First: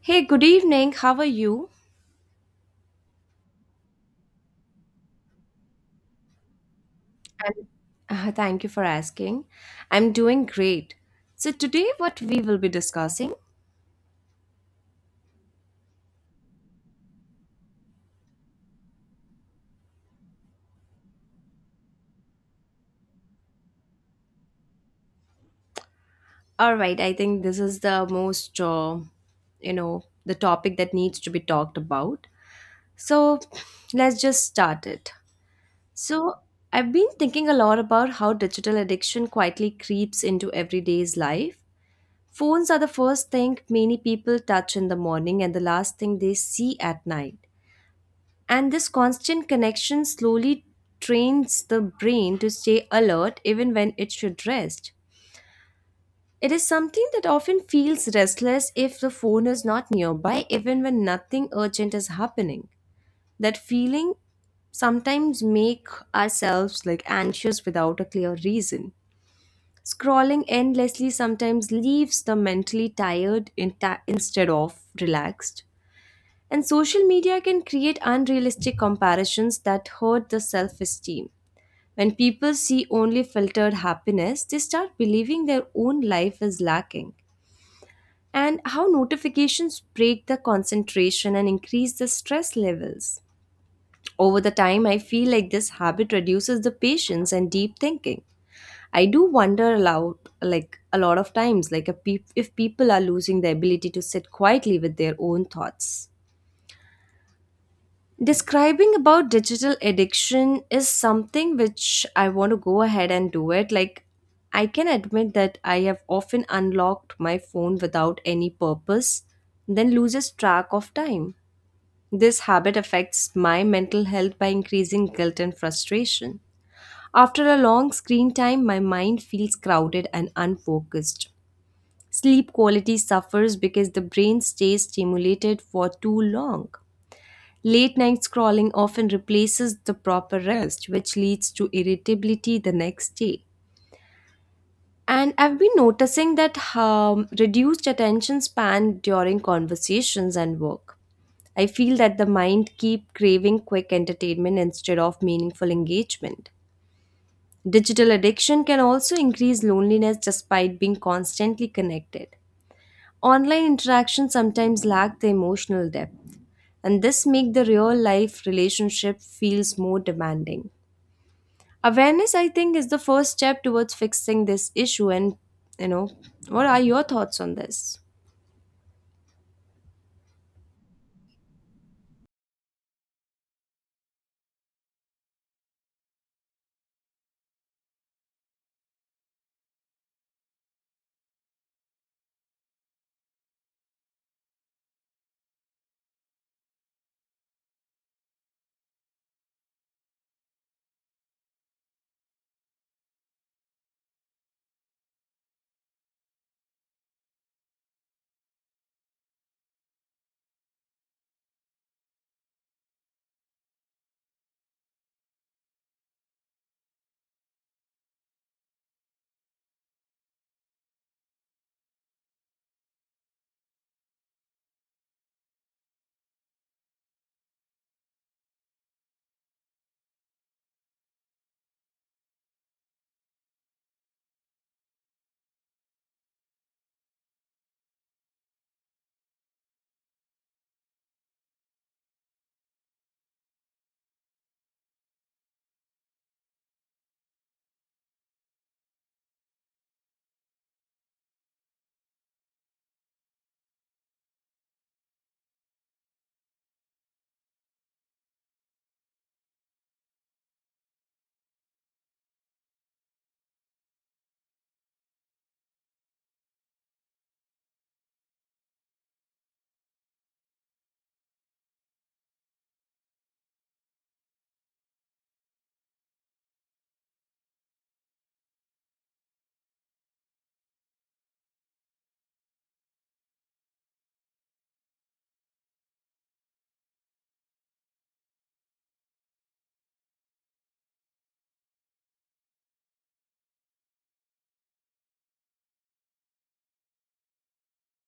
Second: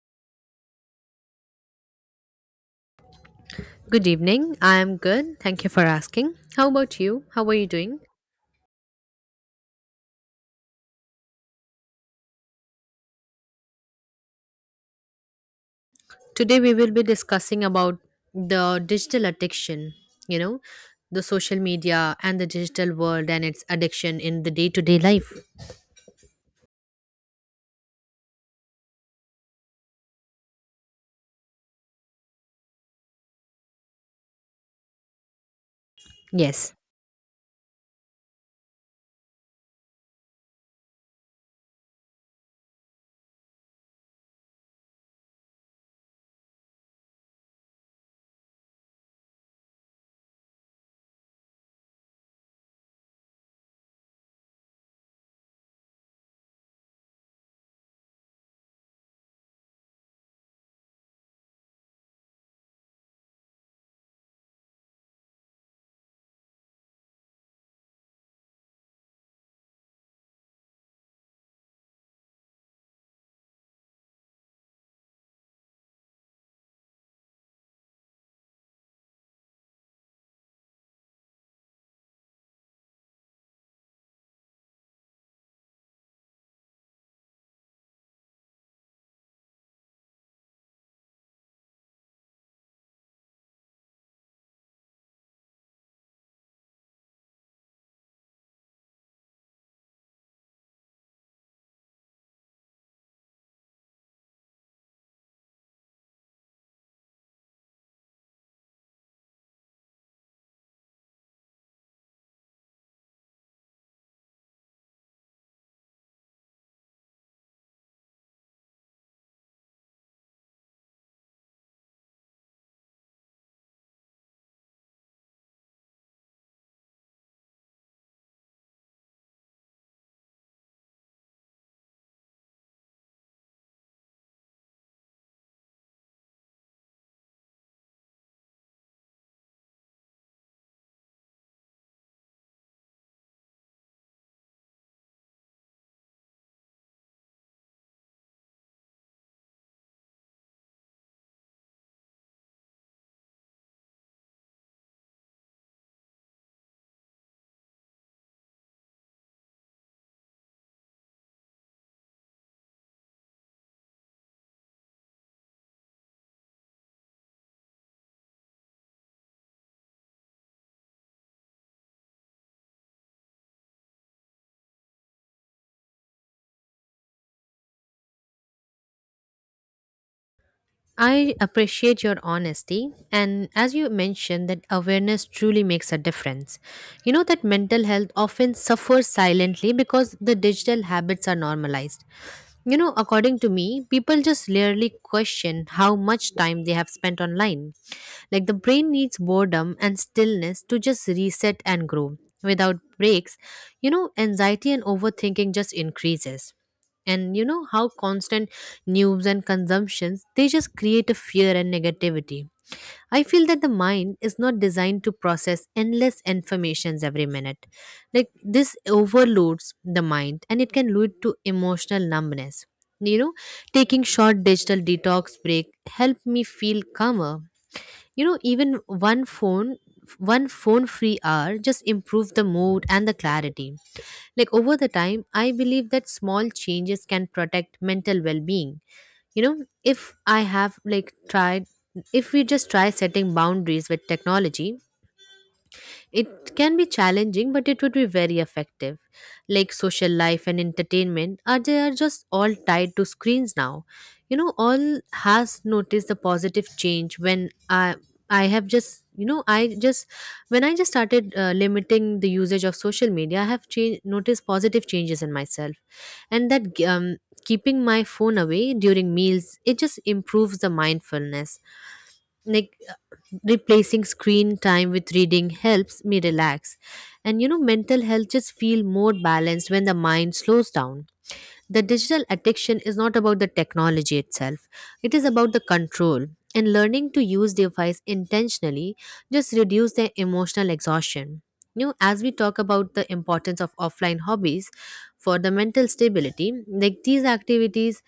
Hey, good evening. How are you? Good evening. I am good. Thank you for asking. How about you? How are And you doing? Thank you for asking. I'm doing great. So, today, what we will be discussing? Today we will be discussing about the digital addiction, you know, the social media and the digital world and its addiction in the day-to-day life. All right, I think this is the most, you know, the topic that needs to be talked about. So, let's just start it. So, Yes. I've been thinking a lot about how digital addiction quietly creeps into everyday's life. Phones are the first thing many people touch in the morning and the last thing they see at night. And this constant connection slowly trains the brain to stay alert even when it should rest. It is something that often feels restless if the phone is not nearby, even when nothing urgent is happening. That feeling sometimes make ourselves like anxious without a clear reason. Scrolling endlessly sometimes leaves the mentally tired instead of relaxed. And social media can create unrealistic comparisons that hurt the self esteem. When people see only filtered happiness, they start believing their own life is lacking. And how notifications break the concentration and increase the stress levels. Over the time, I feel like this habit reduces the patience and deep thinking. I do wonder aloud, like a lot of times, like a peop if people are losing the ability to sit quietly with their own thoughts. Describing about digital addiction is something which I want to go ahead and do it. Like, I can admit that I have often unlocked my phone without any purpose, then loses track of time. This habit affects my mental health by increasing guilt and frustration. After a long screen time, my mind feels crowded and unfocused. Sleep quality suffers because the brain stays stimulated for too long. Late night scrolling often replaces the proper rest, which leads to irritability the next day. And I've been noticing that reduced attention span during conversations and work. I feel that the mind keep craving quick entertainment instead of meaningful engagement. Digital addiction can also increase loneliness despite being constantly connected. Online interactions sometimes lack the emotional depth, and this make the real life relationship feels more demanding. Awareness, I think, is the first step towards fixing this issue. And, you know, what are your thoughts on this? I appreciate your honesty, and as you mentioned, that awareness truly makes a difference. You know that mental health often suffers silently because the digital habits are normalized. According to me, people just rarely question how much time they have spent online. Like the brain needs boredom and stillness to just reset and grow. Without breaks, anxiety and overthinking just increases. And you know how constant news and consumptions they just create a fear and negativity. I feel that the mind is not designed to process endless informations every minute. Like this overloads the mind and it can lead to emotional numbness. You know, Taking short digital detox break help me feel calmer. Even one phone one phone free hour just improved the mood and the clarity. Like, over the time, I believe that small changes can protect mental well-being. you know if I have like tried If we just try setting boundaries with technology, it can be challenging, but it would be very effective. Like, social life and entertainment are they are just all tied to screens now. All has noticed the positive change when I have just you know I just when I just started, limiting the usage of social media, I have changed noticed positive changes in myself, and that, keeping my phone away during meals, it just improves the mindfulness. Like, replacing screen time with reading helps me relax. And mental health just feel more balanced when the mind slows down. The digital addiction is not about the technology itself; it is about the control. And learning to use device intentionally just reduce their emotional exhaustion. As we talk about the importance of offline hobbies for the mental stability, like these activities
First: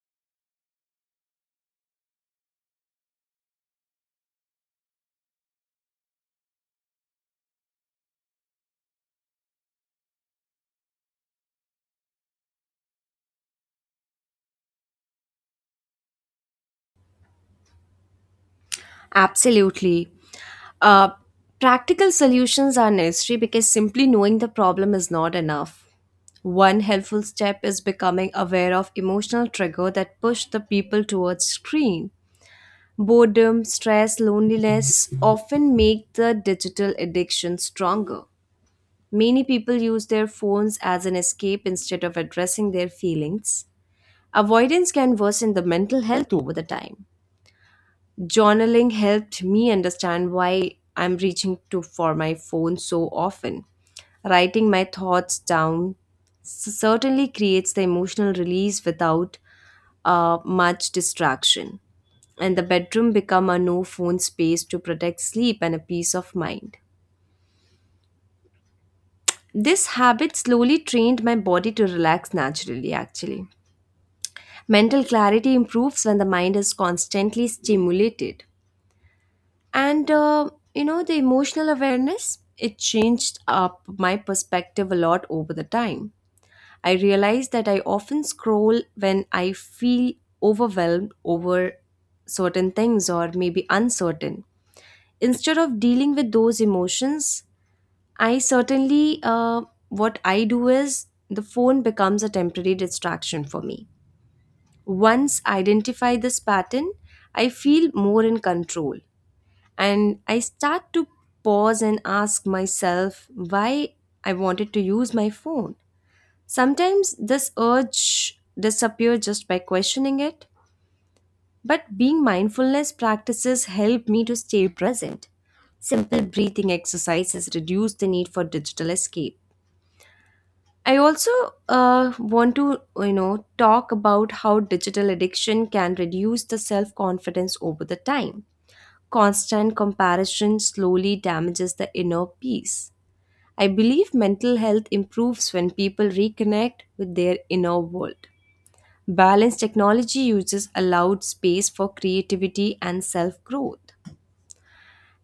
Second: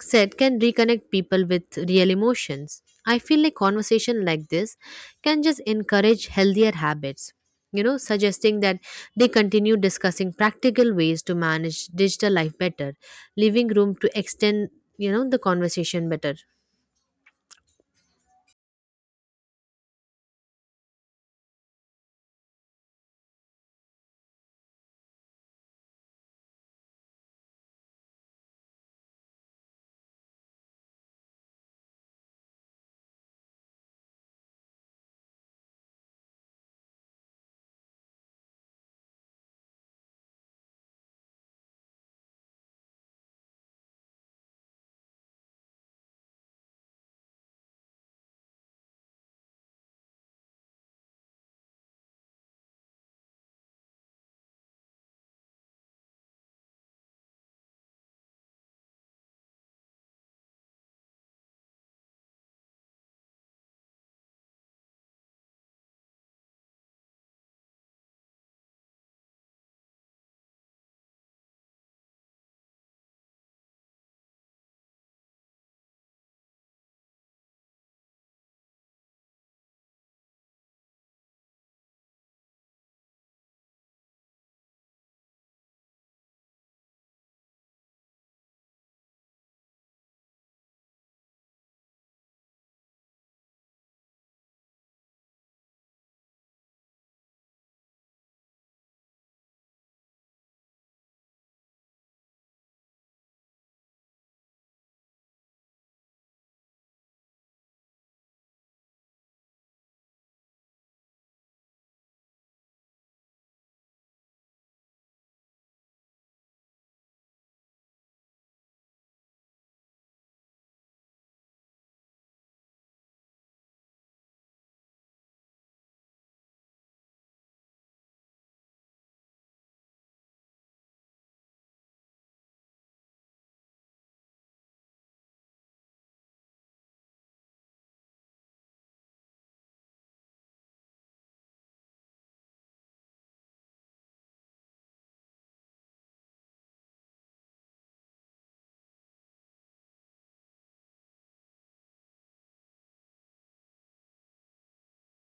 said can reconnect people with real emotions. I feel like conversation like this can just encourage healthier habits. Suggesting that they continue discussing practical ways to manage digital life better, living room to extend the conversation better. Absolutely. Uh, Practical solutions are necessary because simply knowing the problem is not enough. One helpful step is becoming aware of emotional trigger that push the people towards screen. Boredom, stress, loneliness often make the digital addiction stronger. Many people use their phones as an escape instead of addressing their feelings. Avoidance can worsen the mental health over the time. Journaling helped me understand why I'm reaching to for my phone so often. Writing my thoughts down certainly creates the emotional release without much distraction. And the bedroom become a no phone space to protect sleep and a peace of mind. This habit slowly trained my body to relax naturally, actually. Mental clarity improves when the mind is constantly stimulated. And the emotional awareness, it changed up my perspective a lot over the time. I realized that I often scroll when I feel overwhelmed over certain things, or maybe uncertain, instead of dealing with those emotions. I certainly, what I do is the phone becomes a temporary distraction for me. Once I identify this pattern, I feel more in control, and I start to pause and ask myself why I wanted to use my phone. Sometimes this urge disappears just by questioning it, but being mindfulness practices help me to stay present. Simple breathing exercises reduce the need for digital escape. I also want to talk about how digital addiction can reduce the self confidence over the time. Constant comparison slowly damages the inner peace. I believe mental health improves when people reconnect with their inner world. Balanced technology uses allowed space for creativity and self growth.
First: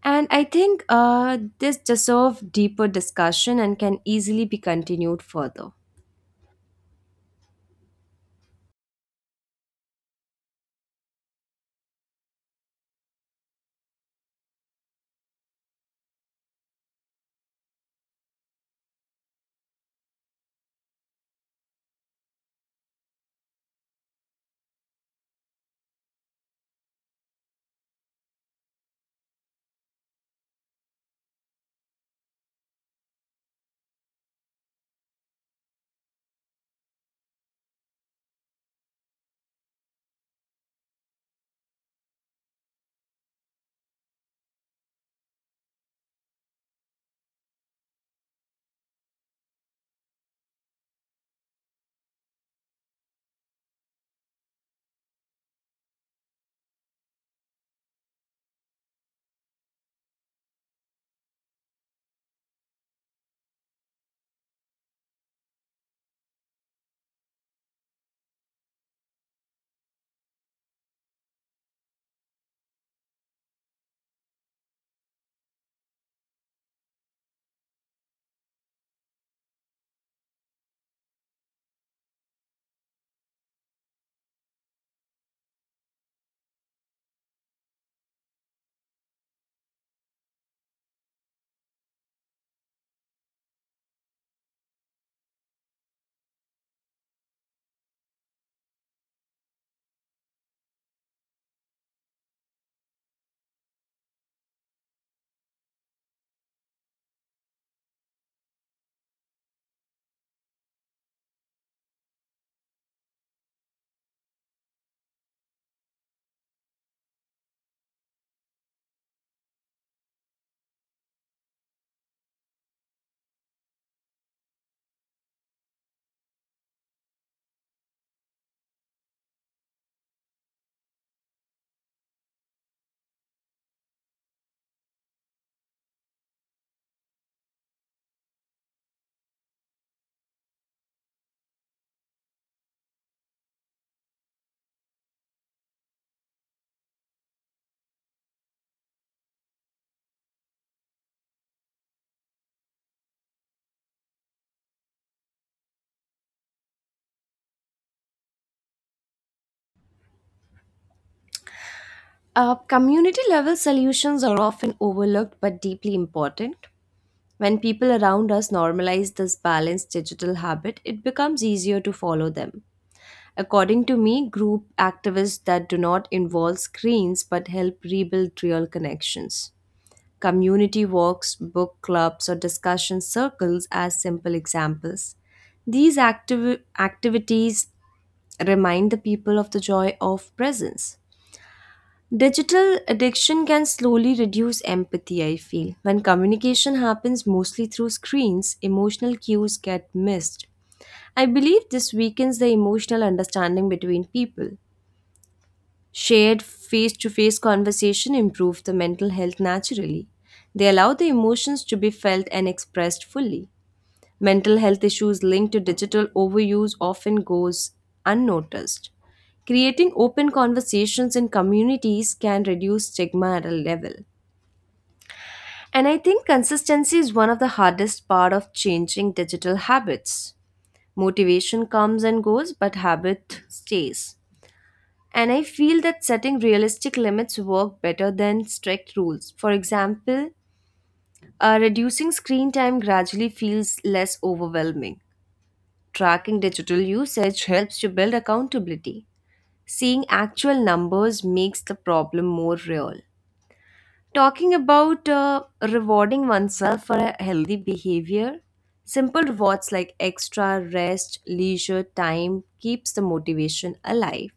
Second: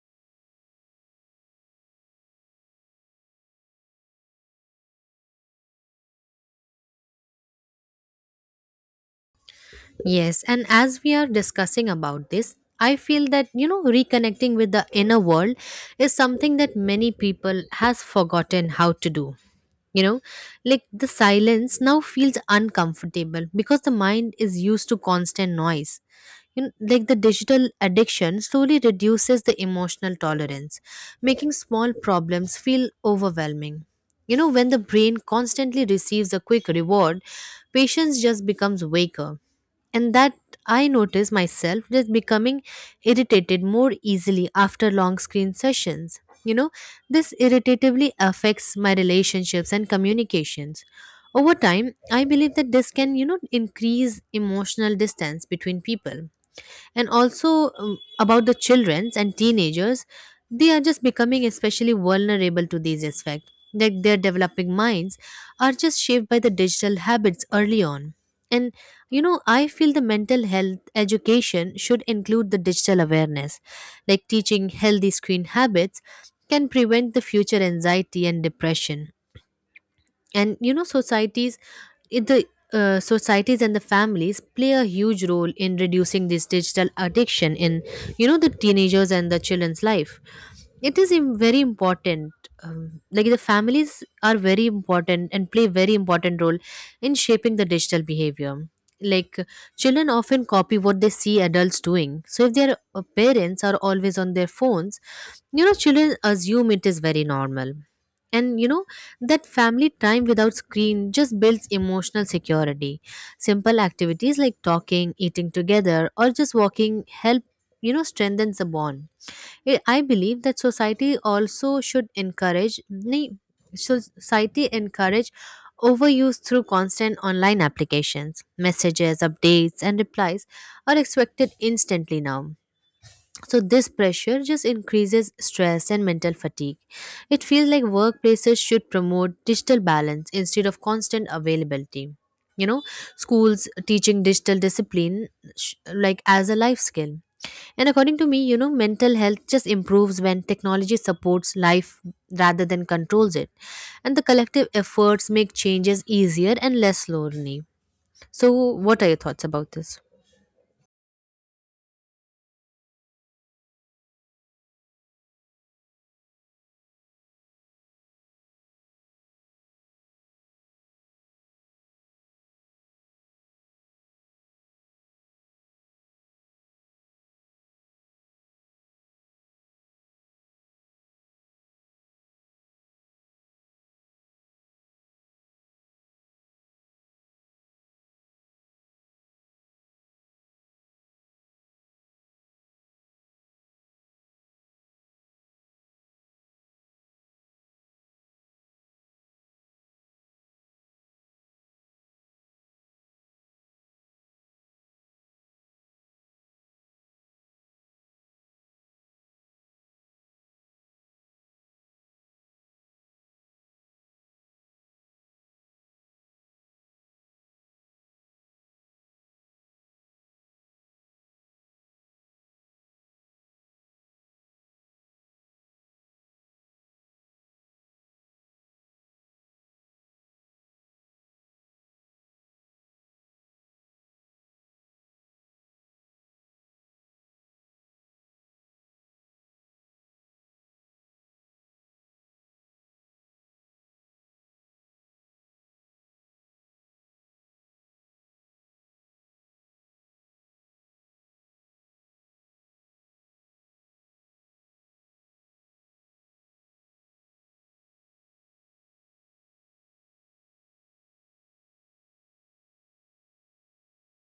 And I think this deserves deeper discussion and can easily be continued further. Yes, and as we are discussing about this, I feel that reconnecting with the inner world is something that many people has forgotten how to do. you know like, the silence now feels uncomfortable because the mind is used to constant noise. Like, the digital addiction slowly reduces the emotional tolerance, making small problems feel overwhelming. When the brain constantly receives a quick reward, patience just becomes weaker. And that, I notice myself just becoming irritated more easily after long screen sessions. This irritatively affects my relationships and communications. Over time, I believe that this can increase emotional distance between people. And also, about the childrens and teenagers, they are just becoming especially vulnerable to these effects. Like, their developing minds are just shaped by the digital habits early on. And I feel the mental health education should include the digital awareness. Like, teaching healthy screen habits can prevent the future anxiety and depression. And it- the societies and the families play a huge role in reducing this digital addiction in the teenagers and the children's life. It is very important. Like, the families are very important and play very important role in shaping the digital behavior. Like, children often copy what they see adults doing, so if their parents are always on their phones, children assume it is very normal. And you know that family time without screen just builds emotional security. Simple activities like talking, eating together, or just walking help strengthens the bond. I believe that society also ne- should society encourage overuse through constant online applications, messages, updates and replies are expected instantly now. So this pressure just increases stress and mental fatigue. It feels like workplaces should promote digital balance instead of constant availability. You know, Schools teaching digital discipline, like as a life skill. And according to me, mental health just improves when technology supports life rather than controls it. And the collective efforts make changes easier and less lonely. So what are your thoughts about this? Community level solutions are often overlooked but deeply important. When people around us normalize this balanced digital habit, it becomes easier to follow them. According to me, group activists that do not involve screens but help rebuild real connections. Community walks, book clubs, or discussion circles as simple examples. These activities remind the people of the joy of presence. Digital addiction can slowly reduce empathy, I feel. When communication happens mostly through screens, emotional cues get missed. I believe this weakens the emotional understanding between people. Shared face to face conversation improve the mental health naturally. They allow the emotions to be felt and expressed fully. Mental health issues linked to digital overuse often goes unnoticed. Creating open conversations in communities can reduce stigma at a level. And I think consistency is one of the hardest part of changing digital habits. Motivation comes and goes, but habit stays. And I feel that setting realistic limits work better than strict rules. For example, reducing screen time gradually feels less overwhelming. Tracking digital usage helps to build accountability. Seeing actual numbers makes the problem more real. Talking about rewarding oneself for a healthy behavior, simple rewards like extra rest, leisure time keeps the motivation alive.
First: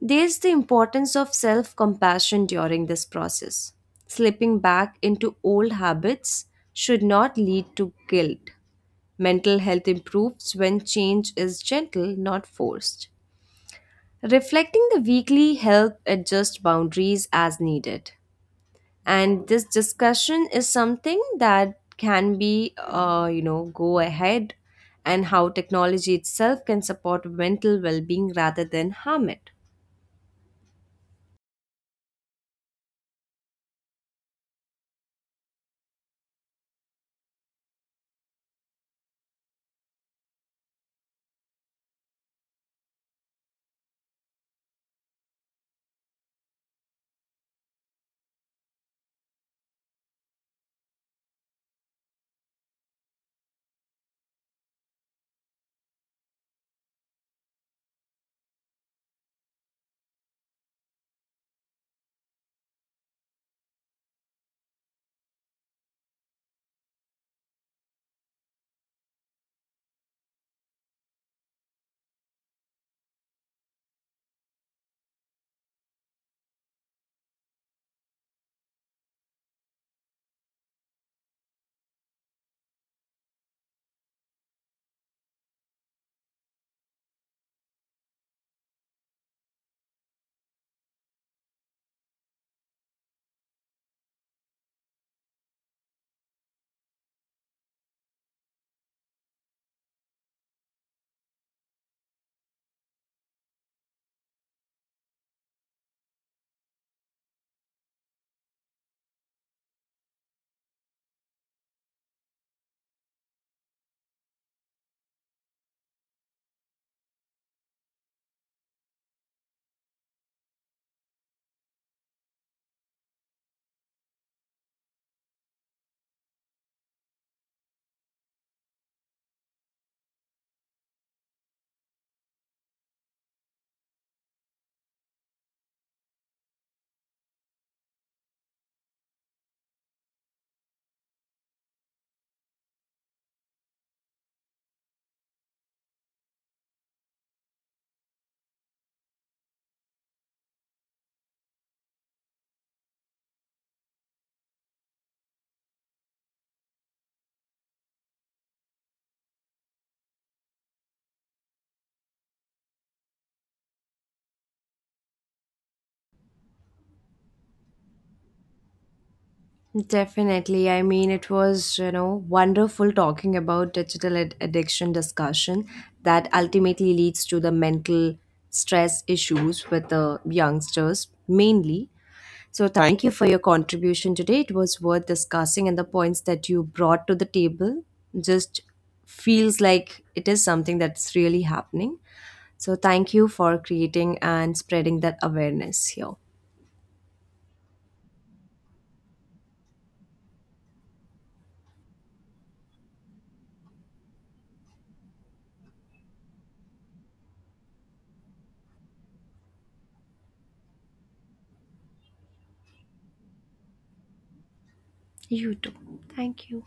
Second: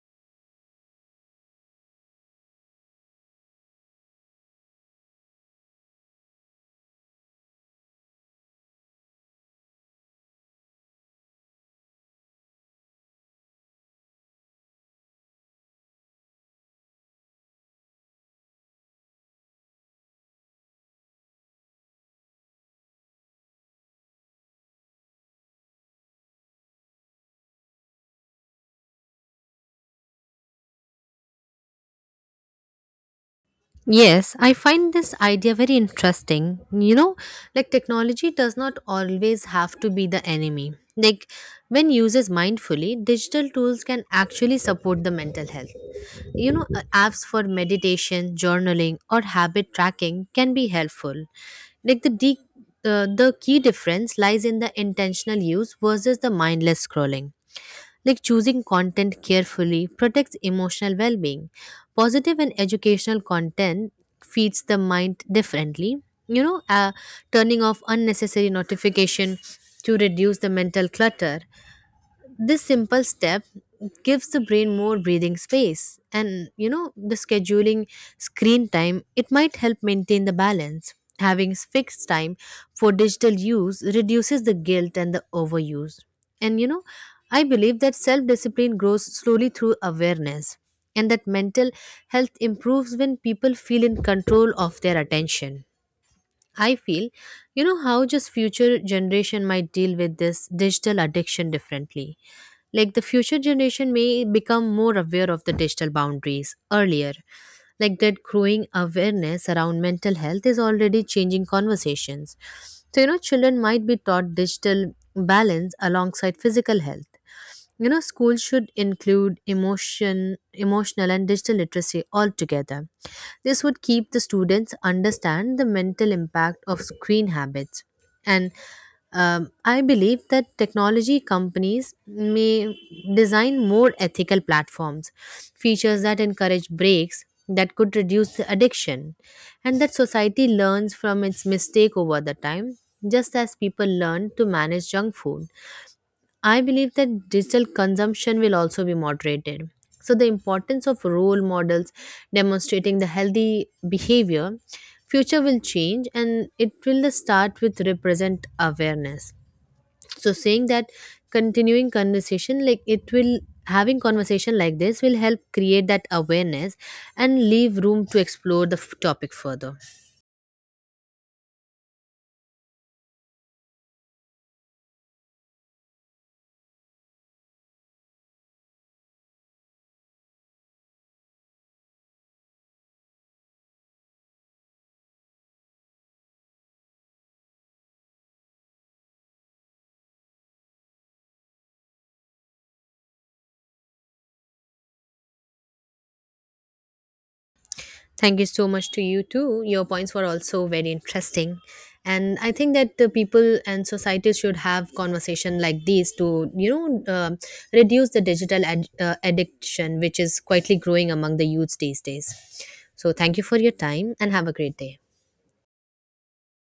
There's the importance of self-compassion during this process. Slipping back into old habits should not lead to guilt. Mental health improves when change is gentle, not forced. Reflecting the weekly help adjust boundaries as needed. And this discussion is something that can be, go ahead and how technology itself can support mental well being rather than harm it. Yes, I find this idea very interesting. Like, technology does not always have to be the enemy. Like, when used mindfully, digital tools can actually support the mental health. Apps for meditation, journaling, or habit tracking can be helpful. Like, the key difference lies in the intentional use versus the mindless scrolling. Like, choosing content carefully protects emotional well being. Positive and educational content feeds the mind differently. You know, uh, Turning off unnecessary notification to reduce the mental clutter, this simple step gives the brain more breathing space. And the scheduling screen time, it might help maintain the balance. Having fixed time for digital use reduces the guilt and the overuse. And I believe that self discipline grows slowly through awareness and that mental health improves when people feel in control of their attention. I feel, how just future generation might deal with this digital addiction differently. Like, the future generation may become more aware of the digital boundaries earlier. Like that growing awareness around mental health is already changing conversations. So, children might be taught digital balance alongside physical health. Schools should include emotional and digital literacy altogether. This would keep the students understand the mental impact of screen habits. And I believe that technology companies may design more ethical platforms, features that encourage breaks that could reduce the addiction, and that society learns from its mistake over the time, just as people learn to manage junk food. I believe that digital consumption will also be moderated. So, the importance of role models demonstrating the healthy behavior, future will change and it will start with represent awareness. So, saying that, continuing conversation like it will having conversation like this will help create that awareness and leave room to explore the topic further. Definitely. I mean, it was, you know, wonderful talking about digital addiction discussion that ultimately leads to the mental stress issues with the youngsters mainly. So, thank you for your contribution today. It was worth discussing, and the points that you brought to the table just feels like it is something that's really happening. So, thank you for creating and spreading that awareness here. Thank you so much to you too. Your points were also very interesting. And I think that the people and societies should have conversation like these to reduce the digital addiction, which is quietly growing among the youths these days. So thank you for your time and have a great day. You too. Thank you.